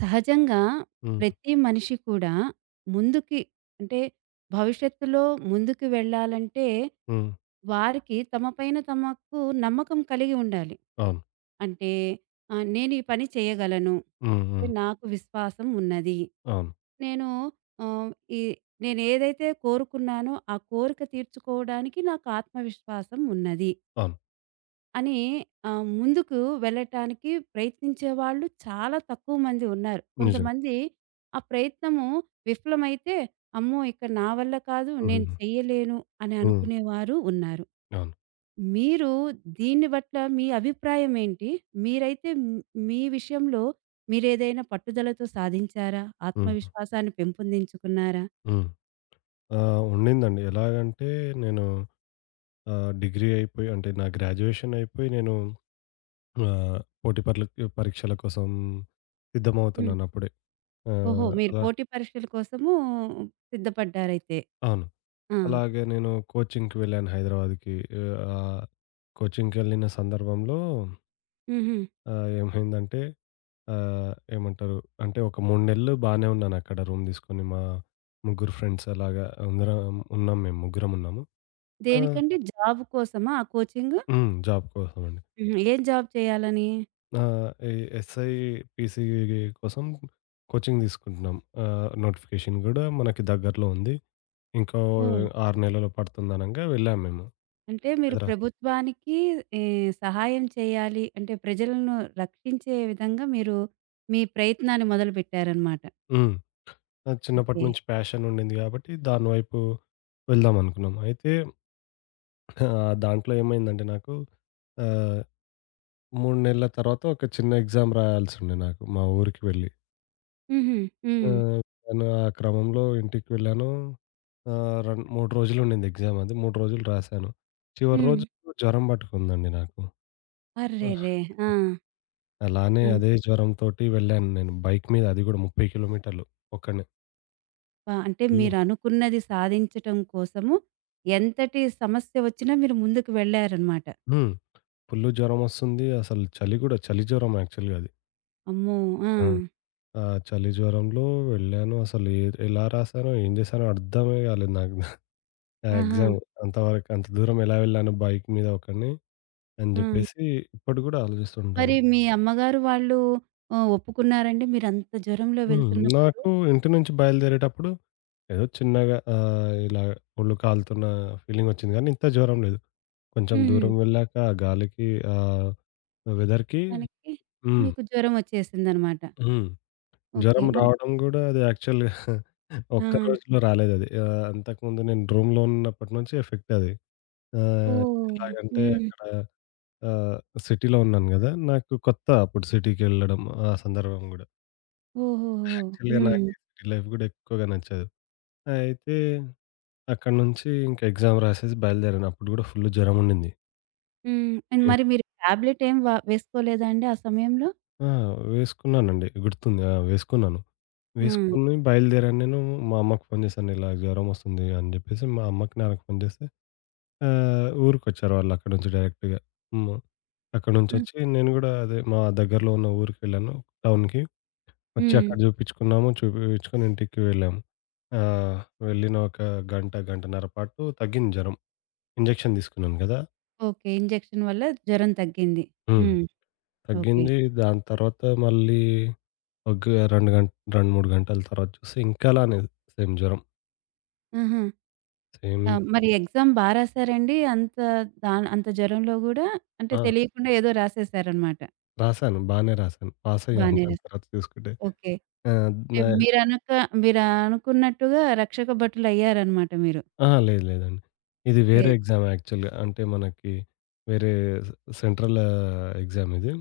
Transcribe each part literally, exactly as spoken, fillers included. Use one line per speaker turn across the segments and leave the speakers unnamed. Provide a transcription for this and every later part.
సహజంగా
హ్మ్.
ప్రతి మనిషి కూడా ముందుకి అంటే భవిష్యత్తులో ముందుకు వెళ్ళాలంటే
హ్మ్.
వారికి తమ పైన తమకు నమ్మకం కలిగి ఉండాలి.
అవును.
అంటే ఆహ్, నేను ఈ పని చేయగలను.
హ్మ్.
అంటే
హ్మ్.
నాకు విశ్వాసం ఉన్నది.
అవును.
నేను ఆహ్, ఈ నేను ఏదైతే కోరుకున్నానో ఆ కోరిక తీర్చుకోవడానికి నాకు ఆత్మవిశ్వాసం ఉన్నది.
అవును.
అని ఆహ్, ముందుకు వెళ్ళటానికి ప్రయత్నించేవాళ్ళు చాలా తక్కువ మంది ఉన్నారు.
నిజం.
కొంతమంది ఆ ప్రయత్నము విఫలమైతే, అమ్మో! ఇక నా వల్ల కాదు, నేను
హుహుహు.
చెయ్యలేను అని
హ్మ్.
అనుకునేవారు ఉన్నారు.
అవును.
మీరు దీన్ని బట్ల మీ అభిప్రాయం ఏంటి? మీరైతే హ్మ్, మీ విషయంలో మీరేదైనా పట్టుదలతో సాధించారా?
హ్మ్.
ఆత్మవిశ్వాసాన్ని పెంపొందించుకున్నారా?
హ్మ్. ఆహ్, ఉండిందండి. ఎలాగంటే నేను ఆహ్, డిగ్రీ అయిపోయి అంటే నా గ్రాడ్యుయేషన్ అయిపోయి నేను ఆహ్, పోటీ పర్లకి పరీక్షల కోసం
హ్మ్.
సిద్ధమవుతున్నాను అప్పుడే.
ఓహో!
ఆహ్,
మీరు
అలా
పోటీ పరీక్షల కోసము సిద్ధపడ్డారైతే.
అవును.
ఆ!
అలాగే నేను కోచింగ్‌కి వెళ్ళాను హైదరాబాద్‌కి. ఆహ్, కోచింగ్‌కెళ్ళిన సందర్భంలో
హుహు.
ఆహ్, ఏమైందంటే ఆహ్, ఏమంటారు? అంటే ఒక మూడు నెలలు బానే ఉన్నానక్కడ రూమ్ తీసుకొని. మా ముగ్గురు ఫ్రెండ్స్ అలాగా అందరం ఉన్నాం మేము. ముగ్గురం ఉన్నాము. ఆ!
దేనికండి? జాబ్ కోసమా ఆ కోచింగు?
హ్మ్. జాబ్ కోసం అండి.
హుహు. ఏం జాబ్ చేయాలని?
ఆహ్, ఈ ఎస్ఐ, పీసీ కోసం కోచింగ్ తీసుకుంటున్నాం. ఆహ్, నోటిఫికేషన్ గూడా మనకి దగ్గరలో ఉంది. ఇంకో
ఓహ్!
ఆరు నెలల్లో పడుతుందనంగా వెళ్ళాం మేము.
అంటే మీరు
కదరా!
ప్రభుత్వానికి ఈ సహాయం చేయాలి అంటే ప్రజలను రక్షించే విధంగా మీరు మీ ప్రయత్నాన్ని మొదలుపెట్టారనమాట.
హ్మ్. నాకు చిన్నప్పటి
ఓకే.
నుంచి ప్యాషన్ ఉండింది గాబట్టి దాని వైపు వెళ్దాం అనుకున్నాం. అయితే ఆహ్, దాంట్లో ఏమైందంటే నాకు ఆహ్ మూడు నెలల తర్వాత ఒక చిన్న ఎగ్జామ్ రాయాల్సుండే నాకు మా ఊరికి వెళ్ళి.
హుహు. హ్మ్.
ఆహ్, నేను ఆ క్రమంలో ఇంటికి వెళ్ళాను. ఆహ్, రన్ మూడు రోజులు ఉండింది ఎగ్జామ్ అది. మూడు రోజులు రాశాను. చివరి
హ్మ్.
రోజు జ్వరం పట్టుకుందండి నాకు. ఆ,
అర్రెరే! ఆ!
అలానే
ఆ!
అదే జ్వరంతోటి వెళ్ళాను నేను బైక్ మీద అది కూడా ముప్పై కిలోమీటర్లు ఒక్కడినే.
అబ్బా! అంటే
ఫుల్లు
మీరనుకున్నది సాధించటం కోసము ఎంతటి సమస్య వచ్చినా మీరు ముందుకు వెళ్లారనమాట.
హ్మ్. ఫుల్లు జ్వరమొస్తుంది. అసలు చలి కూడా చలి జ్వరం యాక్చువల్‌గా అది.
అమ్మో! ఆ!
ఆ! ఆ చలి జ్వరంలో వెళ్ళాను. అసలు ఎ ఎలా రాశానో, ఏం చేశానో అర్థమే కాలేదు నాకు. ఆ!
ఆహా!
ఎగ్జామ్ అంతవరకు అంత దూరం ఎలా వెళ్ళాను బైక్ మీద ఒక్కడిని అని
ఆ!
జెప్పేసి ఇప్పటికి గూడా
మరి
ఆలోచిస్తుంటాను.
మీ అమ్మగారు వాళ్ళు ఆహ్, ఒప్పుకున్నారండి? మీరంత జ్వరంలో
హ్మ్.
వెళ్తున్నప్పుడు?
నాకు ఇంటి నుంచి బయలుదేరేటప్పుడు ఏదో చిన్నగా ఆహ్, ఇలా ఒళ్ళు కాలుతున్న ఫీలింగ్ ఒచ్చింది గానీ ఇంత జ్వరం లేదు. కొంచెం
హుహు.
దూరం వెళ్ళాక ఆ గాలికి ఆహ్, వెదర్‌కి
దానికి
హ్మ్.
మీకు జ్వరం వచ్చేసిందనమాట.
హ్మ్.
ఓకే.
జ్వరం
మరి
రావడం గూడా అది యాక్చువల్‌గా
ఆ!
ఒక్క రోజులో రాలేదది. ఆహ్, అంతకుముందు నేను రూమ్‌లో ఉన్నప్పటి నుంచి ఎఫెక్ట్ అది. ఆహ్,
ఓహ్!
ఎలాగంటే
హ్మ్.
అక్కడ ఆహ్, సిటీలో ఉన్నాను గదా! నాకు కొత్త అప్పుడు సిటీకెళ్ళడం ఆ సందర్భం గూడా.
ఓహోహో!
యాక్చువల్‌గా నాకు
హ్మ్.
ఈ సిటీ లైఫ్ గూడా ఎక్కువగా నచ్చదు. అయితే అక్కడి నుంచి ఇంకా ఎగ్జామ్ రాసేసి బయలుదేరాను. అప్పుడు గూడా ఫుల్ జ్వరం ఉండింది.
హ్మ్. అండ్ మరి మీరు టాబ్లెట్ ఏం వ వేసుకోలేదా అండి ఆ సమయంలో?
ఆ! వేసుకున్నానండి. గుర్తుంది. ఆ! వేసుకున్నాను.
ఆ!
వేసుకొని బయలుదేరాను నేను. మా అమ్మకి ఫోను జేశాను. ఇలా జ్వరం వస్తుంది అని జెప్పేసి మా అమ్మకి, నాన్నకి ఫోను జేస్తే ఆ! ఊరికొచ్చారు వాళ్ళు అక్కడి నుంచి డైరెక్ట్‌గా. హ్మ్. అక్కడి
ఆ!
నుంచొచ్చి నేను గూడా అదే మా దగ్గరలో ఉన్న ఊరికెళ్ళాను టౌన్‌కి. వచ్చి
హ్మ్.
అక్కడ జూపిచ్చుకున్నాము. చూపించుకొని ఇంటికి వెళ్ళాము. ఆహ్, వెళ్ళిన ఒక గంట, గంటన్నర పాటు తగ్గింది జ్వరం. ఇంజెక్షన్ తీసుకున్నాను గదా!
ఓకే. ఇంజెక్షన్ వల్ల జ్వరం తగ్గింది.
హ్మ్.
హ్మ్. ఓకే.
తగ్గింది. దాని తర్వాత మళ్ళీ ఒక రెండు గంట రెండు, మూడు గంటల తర్వాత చూస్తే ఇంకా అలానే సేమ్ జ్వరం.
ఆహా!
సేమ్
ఆ!
ఇం
మరి ఎగ్జామ్ బా రాసారండి? అంత దాన్ అంత జ్వరంలో గూడా? అంటే
ఆ!
తెలియకుండా ఏదో రాసేసారనమాట.
రాసాను. బానే రాసాను. పాసయ్యాను
బానే
దాని
రాస్
తర్వాత చూసుకుంటే.
ఓకే.
ఆ!
అంటే
నా
మీరనక మీరనుకున్నట్టుగా రక్షక భటులయ్యారనమాట మీరు.
అహా! లేదు లేదండి. ఇది వేరే
లేదు.
ఎగ్జామ్ యాక్చువల్‌గా. అంటే మనకి వేరే సె సెంట్రల్ ఆహ్, ఎగ్జామ్ ఇది.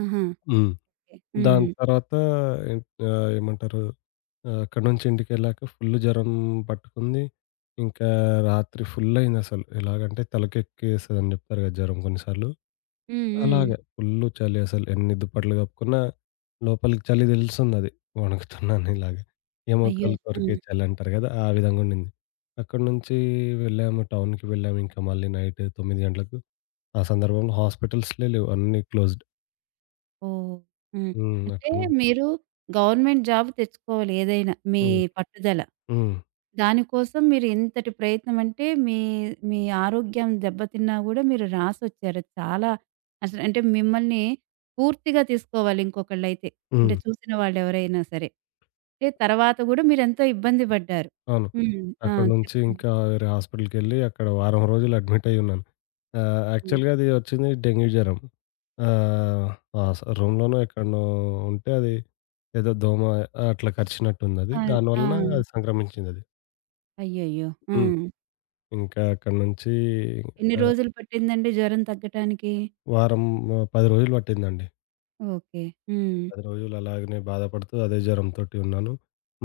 ఆహా!
హ్మ్.
ఓకే.
దాని
హ్మ్.
తర్వాత ఎ ఆహ్, ఏమంటారు ఆహ్, అక్కడి నుంచి ఇంటికెళ్ళాక ఫుల్ జ్వరం పట్టుకుంది. ఇంకా రాత్రి ఫుల్ అయిందసలు. ఎలాగంటే తలకెక్కేస్తదని జెప్తారు గదా! జ్వరం కొన్నిసార్లు.
హ్మ్. హ్మ్.
అలాగా. ఫుల్లు చలి అసలు ఎన్ని దుప్పట్లు కప్పుకున్నా లోపలికి చలి తెలుస్తుందది. వణుకుతున్నాను ఇలాగ.
అయ్యో!
ఎముకలు
ఆ!
కొరికే చలంటారు గదా! ఆ విధంగా ఉండింది. అక్కడి నుంచి వెళ్ళాము టౌన్‌కి వెళ్ళాము. ఇంకా మళ్ళీ నైట్ తొమ్మిది గంటలకు ఆ సందర్భంలో హాస్పిటల్స్‌లే లేవు. అన్నీ క్లోజ్డ్.
ఓహ్! హ్మ్.
హ్మ్.
అంటే
అక్కడ
మీరు గవర్నమెంట్ జాబ్ తెచ్చుకోవాలి ఏదైనా మీ
హ్మ్.
పట్టుదల.
హ్మ్.
దానికోసం మీరు ఇంతటి ప్రయత్నం అంటే మీ మీ ఆరోగ్యం దెబ్బతిన్నా గూడా మీరు రాసొచ్చారు. చాలా అసలు అంటే మిమ్మల్ని పూర్తిగా తీసుకోవాలి ఇంకొకళ్ళైతే. అంటే
హ్మ్.
చూసిన వాళ్ళెవరైనా సరే. అంటే తర్వాత గూడా మీరెంతో ఇబ్బంది పడ్డారు.
అవును.
హ్మ్. ఆ!
అక్కడి నుంచి
చెప్పండి.
ఇంకా వేరే హాస్పిటల్‌కెళ్ళి అక్కడ వారం రోజులు అడ్మిట్ అయ్యున్నాను. ఆహ్,
హ్మ్.
యాక్చువల్‌గా అది వచ్చింది డెంగ్యూ జ్వరం. ఆహ్, ఆ స రూమ్‌లోనో ఎక్కడనో ఉంటే అది ఏదో దోమ అట్లా కరిచినట్టుందది.
ఆ!
దాని
ఆ!
వలన అది సంక్రమించిందది.
అయ్యయ్యో!
హ్మ్.
హ్మ్.
ఇంకా అక్కడి నుంచి
ఎన్ని
ఆహ్,
రోజులు పట్టిందండి జ్వరం తగ్గటానికి?
వారం పది రోజులు పట్టిందండి.
ఓకే. హ్మ్.
పది రోజులు అలాగనే బాధపడుతూ అదే జ్వరంతోటి ఉన్నాను.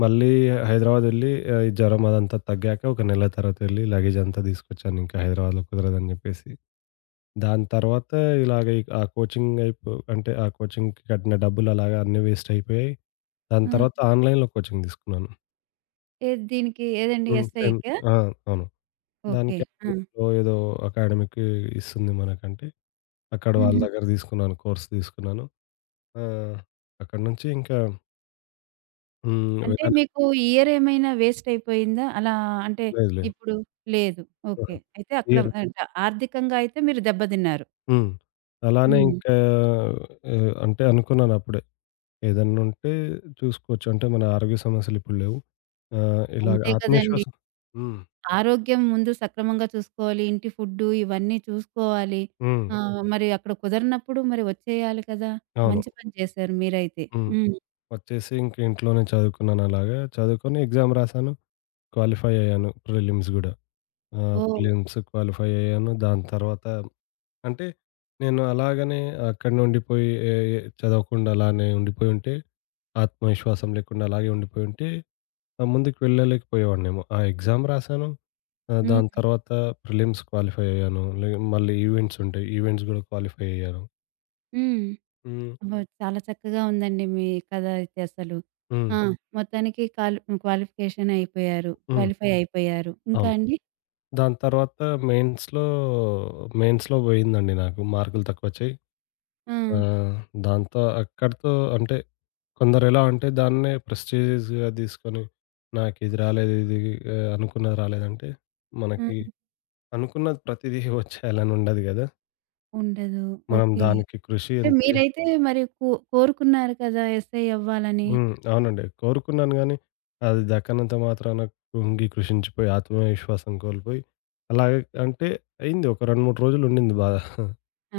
మళ్ళీ హైదరాబాద్ వెళ్ళి ఆహ్, ఈ జ్వరం అదంతా తగ్గాక ఒక నెల తర్వాత వెళ్ళి లగేజ్ అంతా తీసుకొచ్చాను. ఇంకా హైదరాబాద్‌లో కుదరదని జెప్పేసి. దాని తర్వాత ఇలాగ ఈ- ఆ కోచింగ్ అయిపో అంటే ఆ కోచింగ్‌కి కట్టిన డబ్బులు అలాగా అన్నీ వేస్ట్ అయిపోయాయి. దాని
ఆ!
తర్వాత ఆన్‌లైన్‌లో కోచింగ్ తీసుకున్నాను.
ఏది దీనికి ఏదండి
హ్మ్. సేమ్
ఎస్ఐకా?
ఆ! అవును.
ఓకే.
దానికి
ఆ!
ఆన్‌లైన్‌లో ఏదో అకాడమిక్ ఇస్తుంది మనకంటే అక్కడ వాళ్ళ
హుహు.
దగ్గర తీసుకున్నాను. కోర్స్ తీసుకున్నాను. ఆ! అక్కడి నుంచి ఇంకా హ్మ్.
అంటే
వెళ్ళాను.
మీకు ఇయర్ ఏమైనా వేస్ట్ అయిపోయిందా? అలా అంటే
లేదు. లేదు.
ఇప్పుడు లేదు. ఓకే.
ఆహా!
అయితే అక్కడ
ఇయ్యరు.
అంటే ఆర్థికంగా అయితే మీరు దెబ్బతిన్నారు.
హ్మ్. అలానే
హ్మ్.
ఇంకా ఆహ్, అంటే అనుకున్నానప్పుడే. ఏదన్నుంటే చూసుకోవచ్చు. అంటే మన ఆరోగ్య సమస్యలు ఇప్పుడు లేవు. ఆహ్, ఇలాగ
అంతే కదండీ.
ఆత్మవిశ్వాసం హ్మ్.
ఆరోగ్యం ముందు సక్రమంగా చూసుకోవాలి. ఇంటి ఫుడ్డు ఇవన్నీ చూసుకోవాలి.
హ్మ్.
ఆహ్, మరి అక్కడ కుదరనప్పుడు మరి వచ్చేయాలి కదా!
అవును.
మంచి పని చేశారు మీరైతే.
హ్మ్.
హ్మ్.
వచ్చేసి ఇంక ఇంట్లోనే చదువుకున్నాను అలాగా. చదువుకొని ఎగ్జామ్ రాసాను. క్వాలిఫై అయ్యాను. ప్రిలిమ్స్ గూడా. ఆహ్,
ఓహ్!
ప్రిలిమ్స్ క్వాలిఫై అయ్యాను. దాని తర్వాత అంటే నేను అలాగనే అక్కడనే ఉండిపోయి ఏ ఏ చదవకుండా అలానే ఉండిపోయుంటే, ఆత్మవిశ్వాసం లేకుండా అలాగే ఉండిపోయుంటే ఆ! ముందుకు వెళ్ళలేకపోయేవాడినేమో. ఆ ఎగ్జామ్ రాసాను. ఆహ్, దాని
హ్మ్.
తర్వాత ప్రిలిమ్స్ క్వాలిఫై అయ్యాను. లే మళ్ళీ ఈవెంట్స్ ఉంటాయి. ఈవెంట్స్ గూడా క్వాలిఫై అయ్యాను.
హ్మ్.
హ్మ్.
అబ్బో! చాలా చక్కగా ఉందండి మీ కథ అయితే అసలు.
హ్మ్.
ఆ! అవును. మొత్తానికి కాల్ క్వాలిఫికేషన్ అయిపోయారు.
హ్మ్.
క్వాలిఫై అవును. అయిపోయారు. ఇంకా
అవును.
అండి?
దాని తర్వాత మెయిన్స్‌లో, మెయిన్స్‌లో పోయిందండి నాకు. మార్కులు తక్కువొచ్చాయి.
ఆ!
ఆహ్, దాంతో అక్కడితో అంటే కొందరెలా అంటే దాన్నే ప్రెస్టీజియస్‌గా తీసుకొని నాకిది రాలేదు, ఇది ఆహ్, అనుకున్నది రాలేదంటే
ఆ!
మనకి అనుకున్నది ప్రతిదీ వచ్చేయాలని ఉండదు గదా!
ఉండదు.
మనం
ఓకే.
దానికి కృషి
అంటే
ఎంత
మీరైతే మరి కో కోరుకున్నారు కదా! ఎస్‌ఐ అవ్వాలని.
హ్మ్. అవునండి. కోరుకున్నాను గానీ, అది దక్కనంత మాత్రాన కృంగి కృషించిపోయి, ఆత్మవిశ్వాసం కోల్పోయి, అలాగే అంటే అయింది. ఒక రెండు, మూడు రోజులుండింది బాధ.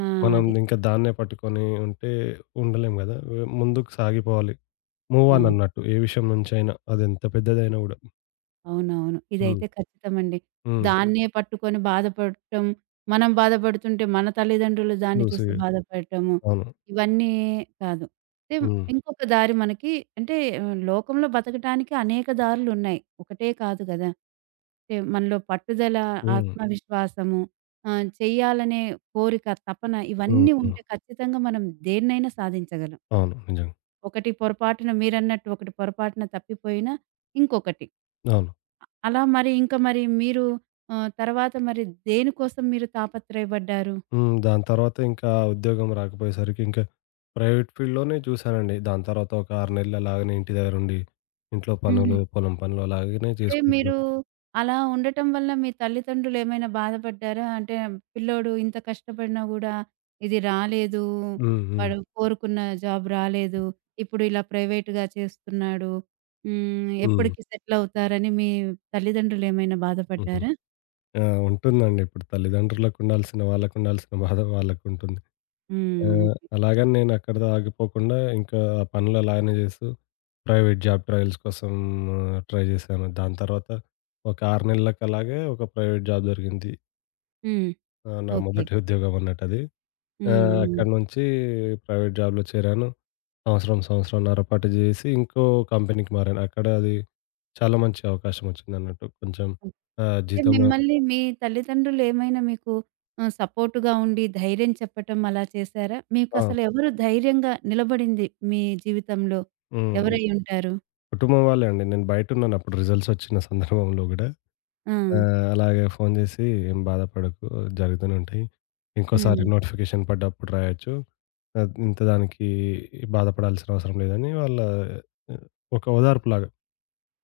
ఆ!
మనం
అది.
ఇంకా దాన్నే పట్టుకొని ఉంటే ఉండలేం గదా! వె ముందుకు సాగిపోవాలి. మూవ్
ఆ!
ఆన్ అన్నట్టు. ఏ విషయం నుంచైనా. అదెంత పెద్దదైనా గూడా.
అవునవును.
హ్మ్.
ఇదైతే ఖచ్చితమండి. హ్మ్.
హ్మ్.
దాన్నే పట్టుకొని బాధపడటం, మనం బాధపడుతుంటే మన తల్లిదండ్రులు దాన్ని
చూసి
చూసి బాధపడటము,
అవును.
ఇవన్నీ కాదు. అయితే
హ్మ్.
ఇంకొక దారి మనకి అంటే ఆహ్, లోకంలో బతకటానికి అనేక దారులున్నాయి. ఒకటే కాదు గదా! అంటే మనలో పట్టుదల,
హ్మ్.
ఆత్మవిశ్వాసము, ఆహ్, చెయ్యాలనే కోరిక, తపన
హ్మ్.
ఇవన్నీ
హ్మ్.
ఉంటే ఖచ్చితంగా మనం దేన్నైనా సాధించగలం.
అవును. నిజంగా.
ఒకటి పొరపాటున మీరన్నట్టు ఒకటి పొరపాటున తప్పిపోయినా ఇంకొకటి.
అవును.
అలా మరి ఇంకా మరి మీరు ఆహ్, తర్వాత మరి దేనికోసం మీరు తాపత్రయపడ్డారు?
హ్మ్. దాని తర్వాత ఇంకా ఉద్యోగం రాకపోయేసరికి ఇంకా ప్రైవేట్ ఫీల్డ్‌లోనే చూశానండి. దాని తర్వాత ఒక ఆరు నెలలు అలాగనే ఇంటి దగ్గరుండి ఇంట్లో
హుహు.
పనులు, పొలం పనులు అలాగనే
అంటే మీరు
చేసుకుంటున్నాను.
అలా ఉండటం వల్ల మీ తల్లిదండ్రులు ఏమైనా బాధపడ్డారా? అంటే పిల్లోడు ఇంత కష్టపడినా గూడా ఇది రాలేదు.
హ్మ్. హ్మ్.
వాడు కోరుకున్న జాబ్ రాలేదు. ఇప్పుడు ఇలా ప్రైవేట్‌గా చేస్తున్నాడు. హ్మ్.
హ్మ్.
ఎప్పటికి సెటిల్ అవుతారని మీ తల్లిదండ్రులు ఏమైనా
హుహు.
బాధపడ్డారా?
ఆ! ఉంటుందండి. ఇప్పుడు తల్లిదండ్రులకుండాల్సిన, వాళ్ళకుండాల్సిన బాధ వాళ్ళకుంటుంది.
హ్మ్.
ఆహ్,
ఓకే.
అలాగని నేను అక్కడితో ఆగిపోకుండా ఇంకా ఆ పనులు అలాగనే చేస్తూ ప్రైవేట్ జాబ్ ట్రయల్స్ కోసం ట్రై చేశాను. దాని తర్వాత ఒక ఆరు నెలలకి అలాగే ఒక ప్రైవేట్ జాబ్ దొరికింది.
హ్మ్.
ఆహ్, నా
ఓకే.
మొదటి ఉద్యోగం అన్నట్టది. ఆ!
హ్మ్. హ్మ్.
అక్కడి నుంచి ప్రైవేట్ జాబ్‌లో చేరాను. సంవత్సరం, సంవత్సరంన్నర పాటు చేసి ఇంకో కంపెనీకి మారాను. అక్కడ అది చాలా మంచి అవకాశం వచ్చిందన్నట్టు. కొంచెం ఆహ్,
అంటే
జీతం
మిమ్మల్ని మీ తల్లిదండ్రులు ఏమైనా మీకు ఆహ్, సపోర్ట్‌గా ఉండి ధైర్యం చెప్పటం అలా చేశారా?
ఆ!
మీకసలు ఎవరు ధైర్యంగా నిలబడింది మీ జీవితంలో?
హ్మ్.
ఎవరై ఉంటారు?
కుటుంబం వాళ్ళే అండి. నేను బయటున్నాను అప్పుడు రిజల్ట్స్ వచ్చిన సందర్భంలో గూడా.
ఆ!
ఆహ్, అలాగే ఫోను జేసి "ఏం బాధపడకు జరుగుతూనే ఉంటాయి. ఇంకోసారి
హ్మ్.
నోటిఫికేషన్ పడ్డప్పుడు రాయొచ్చు. ఆహ్, ఇంత దానికి బాధపడాల్సిన అవసరం లేదని" వాళ్ళ ఆ, ఒక ఓదార్పులాగా.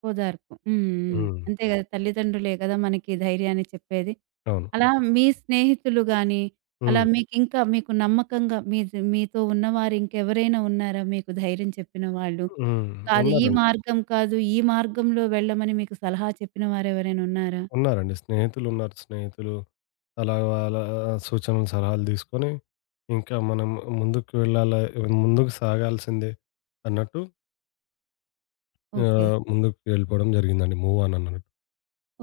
ఓదార్పు. హ్మ్. హ్మ్.
హ్మ్.
అంతే కదా! తల్లిదండ్రులే కదా! మనకి ధైర్యాన్ని చెప్పేది.
అవును.
అలా మీ స్నేహితులు గాని, అలా
హ్మ్.
మీకింకా మీకు నమ్మకంగా మీ జ్ మీతో ఉన్నవారు ఇంకెవరైనా ఉన్నారా మీకు ధైర్యం చెప్పిన వాళ్ళు?
హ్మ్.
కాదు ఈ
ఉన్నారండి.
మార్గం కాదు, ఈ మార్గంలో వెళ్ళమని మీకు సలహా చెప్పిన వారెవరైనా ఉన్నారా?
ఉన్నారండి. స్నేహితులున్నారు. స్నేహితులు అలా వాళ్ళ సూచనలు, సలహాలు తీసుకొని ఇంకా మనం ముందుకు వెళ్ళాలా ముందుకు సాగాల్సిందే అన్నట్టు
ఓకే.
ఆహ్, ముందుకు వెళ్ళిపోవడం జరిగిందండి. మూవ్ ఆన్ అన్నట్టు.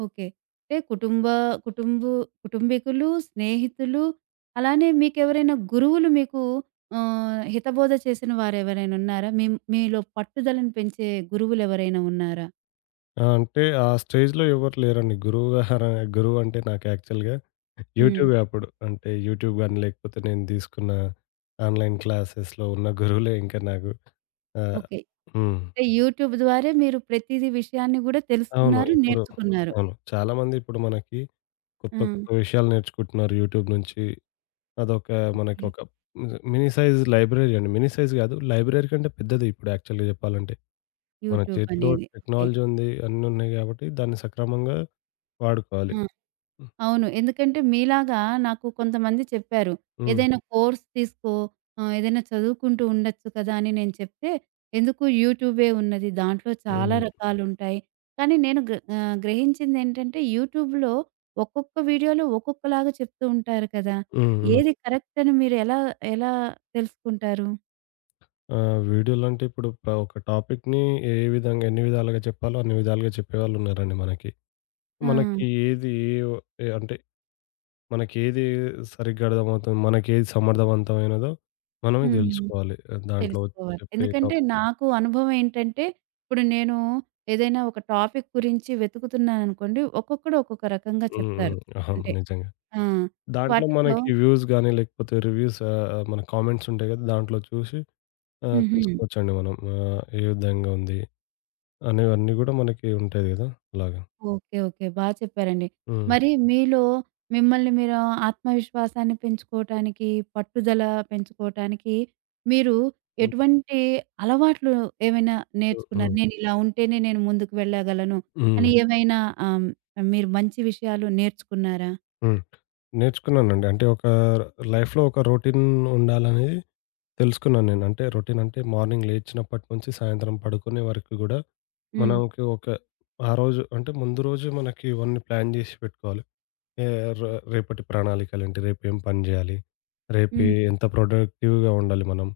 ఓకే. అంటే కుటుంబ కుటుంబు కుటుంబీకులు, స్నేహితులు అలానే మీకెవరైనా గురువులు మీకు ఆహ్, హితబోధ చేసిన వారెవరైనా ఉన్నారా? మీ మీలో పట్టుదలను పెంచే గురువులెవరైనా ఉన్నారా?
ఆ! అంటే ఆ స్టేజ్‌లో ఎవరు లేరండి. గురువు గారు గురువు అంటే నాకు యాక్చువల్‌గా
హ్మ్.
యూట్యూబే అప్పుడు. అంటే యూట్యూబ్ గాని, లేకపోతే నేను తీసుకున్న ఆన్‌లైన్ క్లాసెస్‌లో ఉన్న గురువులే ఇంకా నాకు. ఆహ్,
ఓకే.
హ్మ్.
అంటే యూట్యూబ్ ద్వారా మీరు ప్రతీది విషయాన్ని గూడా
అవును.
తెలుసుకున్నారు,
ఇప్పుడు
నేర్చుకున్నారు.
అవును. చాలామంది ఇప్పుడు మనకి
ఆ!
కొత్త కొత్త విషయాలు నేర్చుకుంటున్నారు యూట్యూబ్ నుంచి. అదొక
ఓకే.
మనకొక మినీ సైజ్ లైబ్రరీ అండి. మినీ సైజ్ గాదు. లైబ్రరీ కంటే పెద్దది ఇప్పుడు యాక్చువల్‌గా జెప్పాలంటే. మన
యూట్యూబ్
చేతిలో
అనేది. ఓకే.
టెక్నాలజీ ఉంది. అన్నీ ఉన్నాయి గాబట్టి దాన్ని సక్రమంగా
ఆ!
వాడుకోవాలి. హ్మ్.
అవును. ఎందుకంటే మీలాగా నాకు కొంతమంది చెప్పారు.
హ్మ్.
ఏదైనా కోర్స్ తీసుకో, ఆహ్, ఏదైనా చదువుకుంటూ ఉండొచ్చు కదా! అని నేను చెప్తే, ఎందుకు యూట్యూబే ఉన్నది. దాంట్లో చాలా రకాలుంటాయి. కానీ నేను గ్ర ఆహ్, గ్రహించిందేంటంటే యూట్యూబ్‌లో ఒక్కొక్క వీడియోలో ఒక్కొక్కలాగా చెప్తూ ఉంటారు కదా!
హ్మ్. హ్మ్.
ఏది కరెక్ట్ అని మీరు ఎలా ఎలా తెలుసుకుంటారు?
ఆహ్, వీడియోలంటే ఇప్పుడు ప ఒక టాపిక్‌ని ఏ విధంగా ఎన్ని విధాలుగా చెప్పాలో అన్ని విధాలుగా చెప్పేవాళ్ళున్నారండి మనకి.
ఆ!
మనకి ఏది ఏ ఏ- అంటే మనకేది సరిగ్గా అర్థమవుతుంది, మనకేది సమర్థవంతమైనదో మనమే
హ్మ్.
తెలుసుకోవాలి. దాంట్లో
తెలుసుకోవాలి.
చెప్పే
ఎందుకంటే
టాప్
నాకు అనుభవం ఏంటంటే, ఇప్పుడు నేను ఏదైనా ఒక టాపిక్ గురించి వెతుకుతున్నాననుకోండి, ఒక్కొక్కడు ఒక్కొక్క రకంగా
హ్మ్.
చెప్తారు.
హ్మ్. అవును.
అంటే
నిజంగా.
ఆ!
దాంట్లో
వాటిల్లో
మనకి వ్యూస్ గాని, లేకపోతే రివ్యూస్ ఆహ్, ఆహ్, మన కామెంట్స్ ఉంటాయి కదా! దాంట్లో చూసి ఆహ్,
హుహు.
తెలుసుకోవచ్చండి మనం. ఆహ్, ఏ విధంగా ఉంది అనేవన్నీ గూడా మనకి ఉంటాయి గదా! అలాగా.
ఓకే. ఓకే. బా చెప్పారండి.
హ్మ్.
మరి మీలో మిమ్మల్ని మీరు ఆత్మవిశ్వాసాన్ని పెంచుకోవటానికి, పట్టుదల పెంచుకోవటానికి మీరు
హ్మ్.
ఎటువంటి అలవాట్లు ఏమైనా
హ్మ్.
నేర్చుకున్నారు?
హ్మ్.
నేనిలా ఉంటేనే నేను ముందుకు వెళ్ళగలను అని
హ్మ్.
ఏమైనా ఆహ్, మీరు మంచి విషయాలు నేర్చుకున్నారా?
హ్మ్. నేర్చుకున్నానండి. అంటే ఒక లైఫ్‌లో ఒక రొటీన్ ఉండాలనేది తెలుసుకున్నాను నేను. అంటే రొటీన్ అంటే మార్నింగ్ లేచినప్పటి నుంచి సాయంత్రం పడుకునే వరకు గూడా
హ్మ్.
మనకి ఒక ఆ రోజు అంటే ముందు రోజు మనకి ఇవన్నీ ప్లాన్ జేసి పెట్టుకోవాలి. ఏ ర రేపటి ప్రణాళికలేంటి? రేపు ఏం పని జేయాలి? రేపు
హ్మ్.
ఏ- ఎంత ప్రొడక్టివ్‌గా ఉండాలి మనం?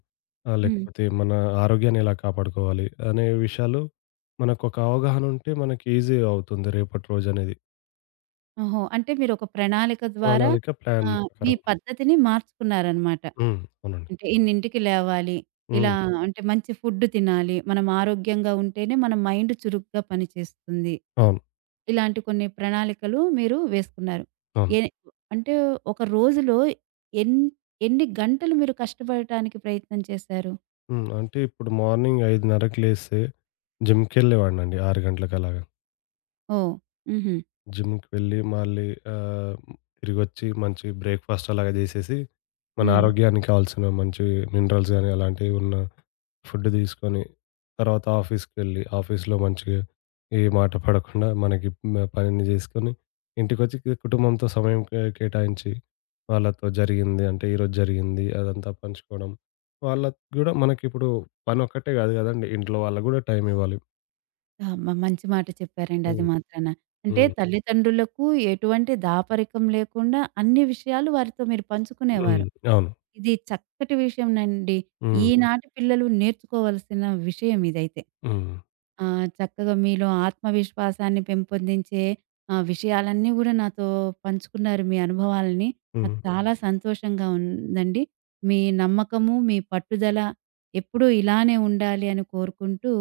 ఆహ్,
హ్మ్.
లేకపోతే మన ఆరోగ్యాన్ని ఎలా కాపాడుకోవాలి? అనే విషయాలు మనకొక అవగాహన ఉంటే మనకి ఈజీ అవుతుంది రేపటి రోజనేది.
ఓహో! అంటే మీరొక ప్రణాళిక ద్వారా
ప్రణాళిక, ప్లాన్
ఆహ్, మీ
ప్రకారం.
పద్ధతిని మార్చుకున్నారనమాట.
హ్మ్. అవునండి.
అంటే ఇన్నింటికి లేవాలి. ఇలా
హ్మ్.
అంటే మంచి ఫుడ్ తినాలి. మనం ఆరోగ్యంగా ఉంటేనే మన మైండ్ చురుగ్గా పనిచేస్తుంది.
అవును.
ఇలాంటి కొన్ని ప్రణాళికలు మీరు వేసుకున్నారు.
అవును.
ఏ అంటే ఒక రోజులో ఎన్ ఎన్ని గంటలు మీరు కష్టపడటానికి ప్రయత్నం చేశారు?
హ్మ్. అంటే ఇప్పుడు మార్నింగ్ 5:30కి లేస్తే జిమ్‌కెళ్ళేవాడినండి ఆరు గంటలకలాగా.
ఓహ్! హుహు.
జిమ్‌కి వెళ్ళి మళ్ళీ ఆహ్, తిరిగొచ్చి మంచి బ్రేక్‌ఫాస్ట్ అలాగా జేసేసి, మన
హ్మ్.
ఆరోగ్యానికి కావాల్సిన మంచి మినరల్స్ గాని, అలాంటివి ఉన్న ఫుడ్ తీసుకొని, తర్వాత ఆఫీస్‌కెళ్ళి ఆఫీస్‌లో మంచిగా ఏ మాట పడకుండా మనకి మ పనిని జేసుకొని, ఇంటికొచ్చి కి కుటుంబంతో సమయం కే కేటాయించి, వాళ్ళతో జరిగింది అంటే ఈరోజు జరిగింది అదంతా పంచుకోవడం. వాళ్ళకి గూడా మనకిప్పుడు పనొక్కటే గాదు గదండీ. ఇంట్లో వాళ్ళకి గూడా టైం ఇవ్వాలి.
ఆ! మ మంచి మాట చెప్పారండి అది
హ్మ్.
మాత్రాన. అంటే
హ్మ్.
తల్లిదండ్రులకు ఎటువంటి దాపరికం లేకుండా అన్ని విషయాలు వారితో మీరు
హ్మ్.
పంచుకునేవారు.
అవును.
ఇది చక్కటి విషయంనండి.
హ్మ్.
ఈనాటి పిల్లలు నేర్చుకోవాల్సిన విషయం ఇదైతే.
హ్మ్.
ఆ! చక్కగా మీలో ఆత్మవిశ్వాసాన్ని పెంపొందించే ఆహ్, విషయాలన్నీ గూడా నాతో పంచుకున్నారు మీ అనుభవాలని.
హ్మ్.
నాకు చాలా సంతోషంగా ఉందండి. మీ నమ్మకము, మీ పట్టుదల ఎప్పుడూ ఇలానే ఉండాలి అని కోరుకుంటూ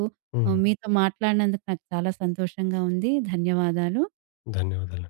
ఆ!
హ్మ్.
మీతో మాట్లాడినందుకు నాకు చాలా సంతోషంగా ఉంది. ధన్యవాదాలు.
ధన్యవాదాలు.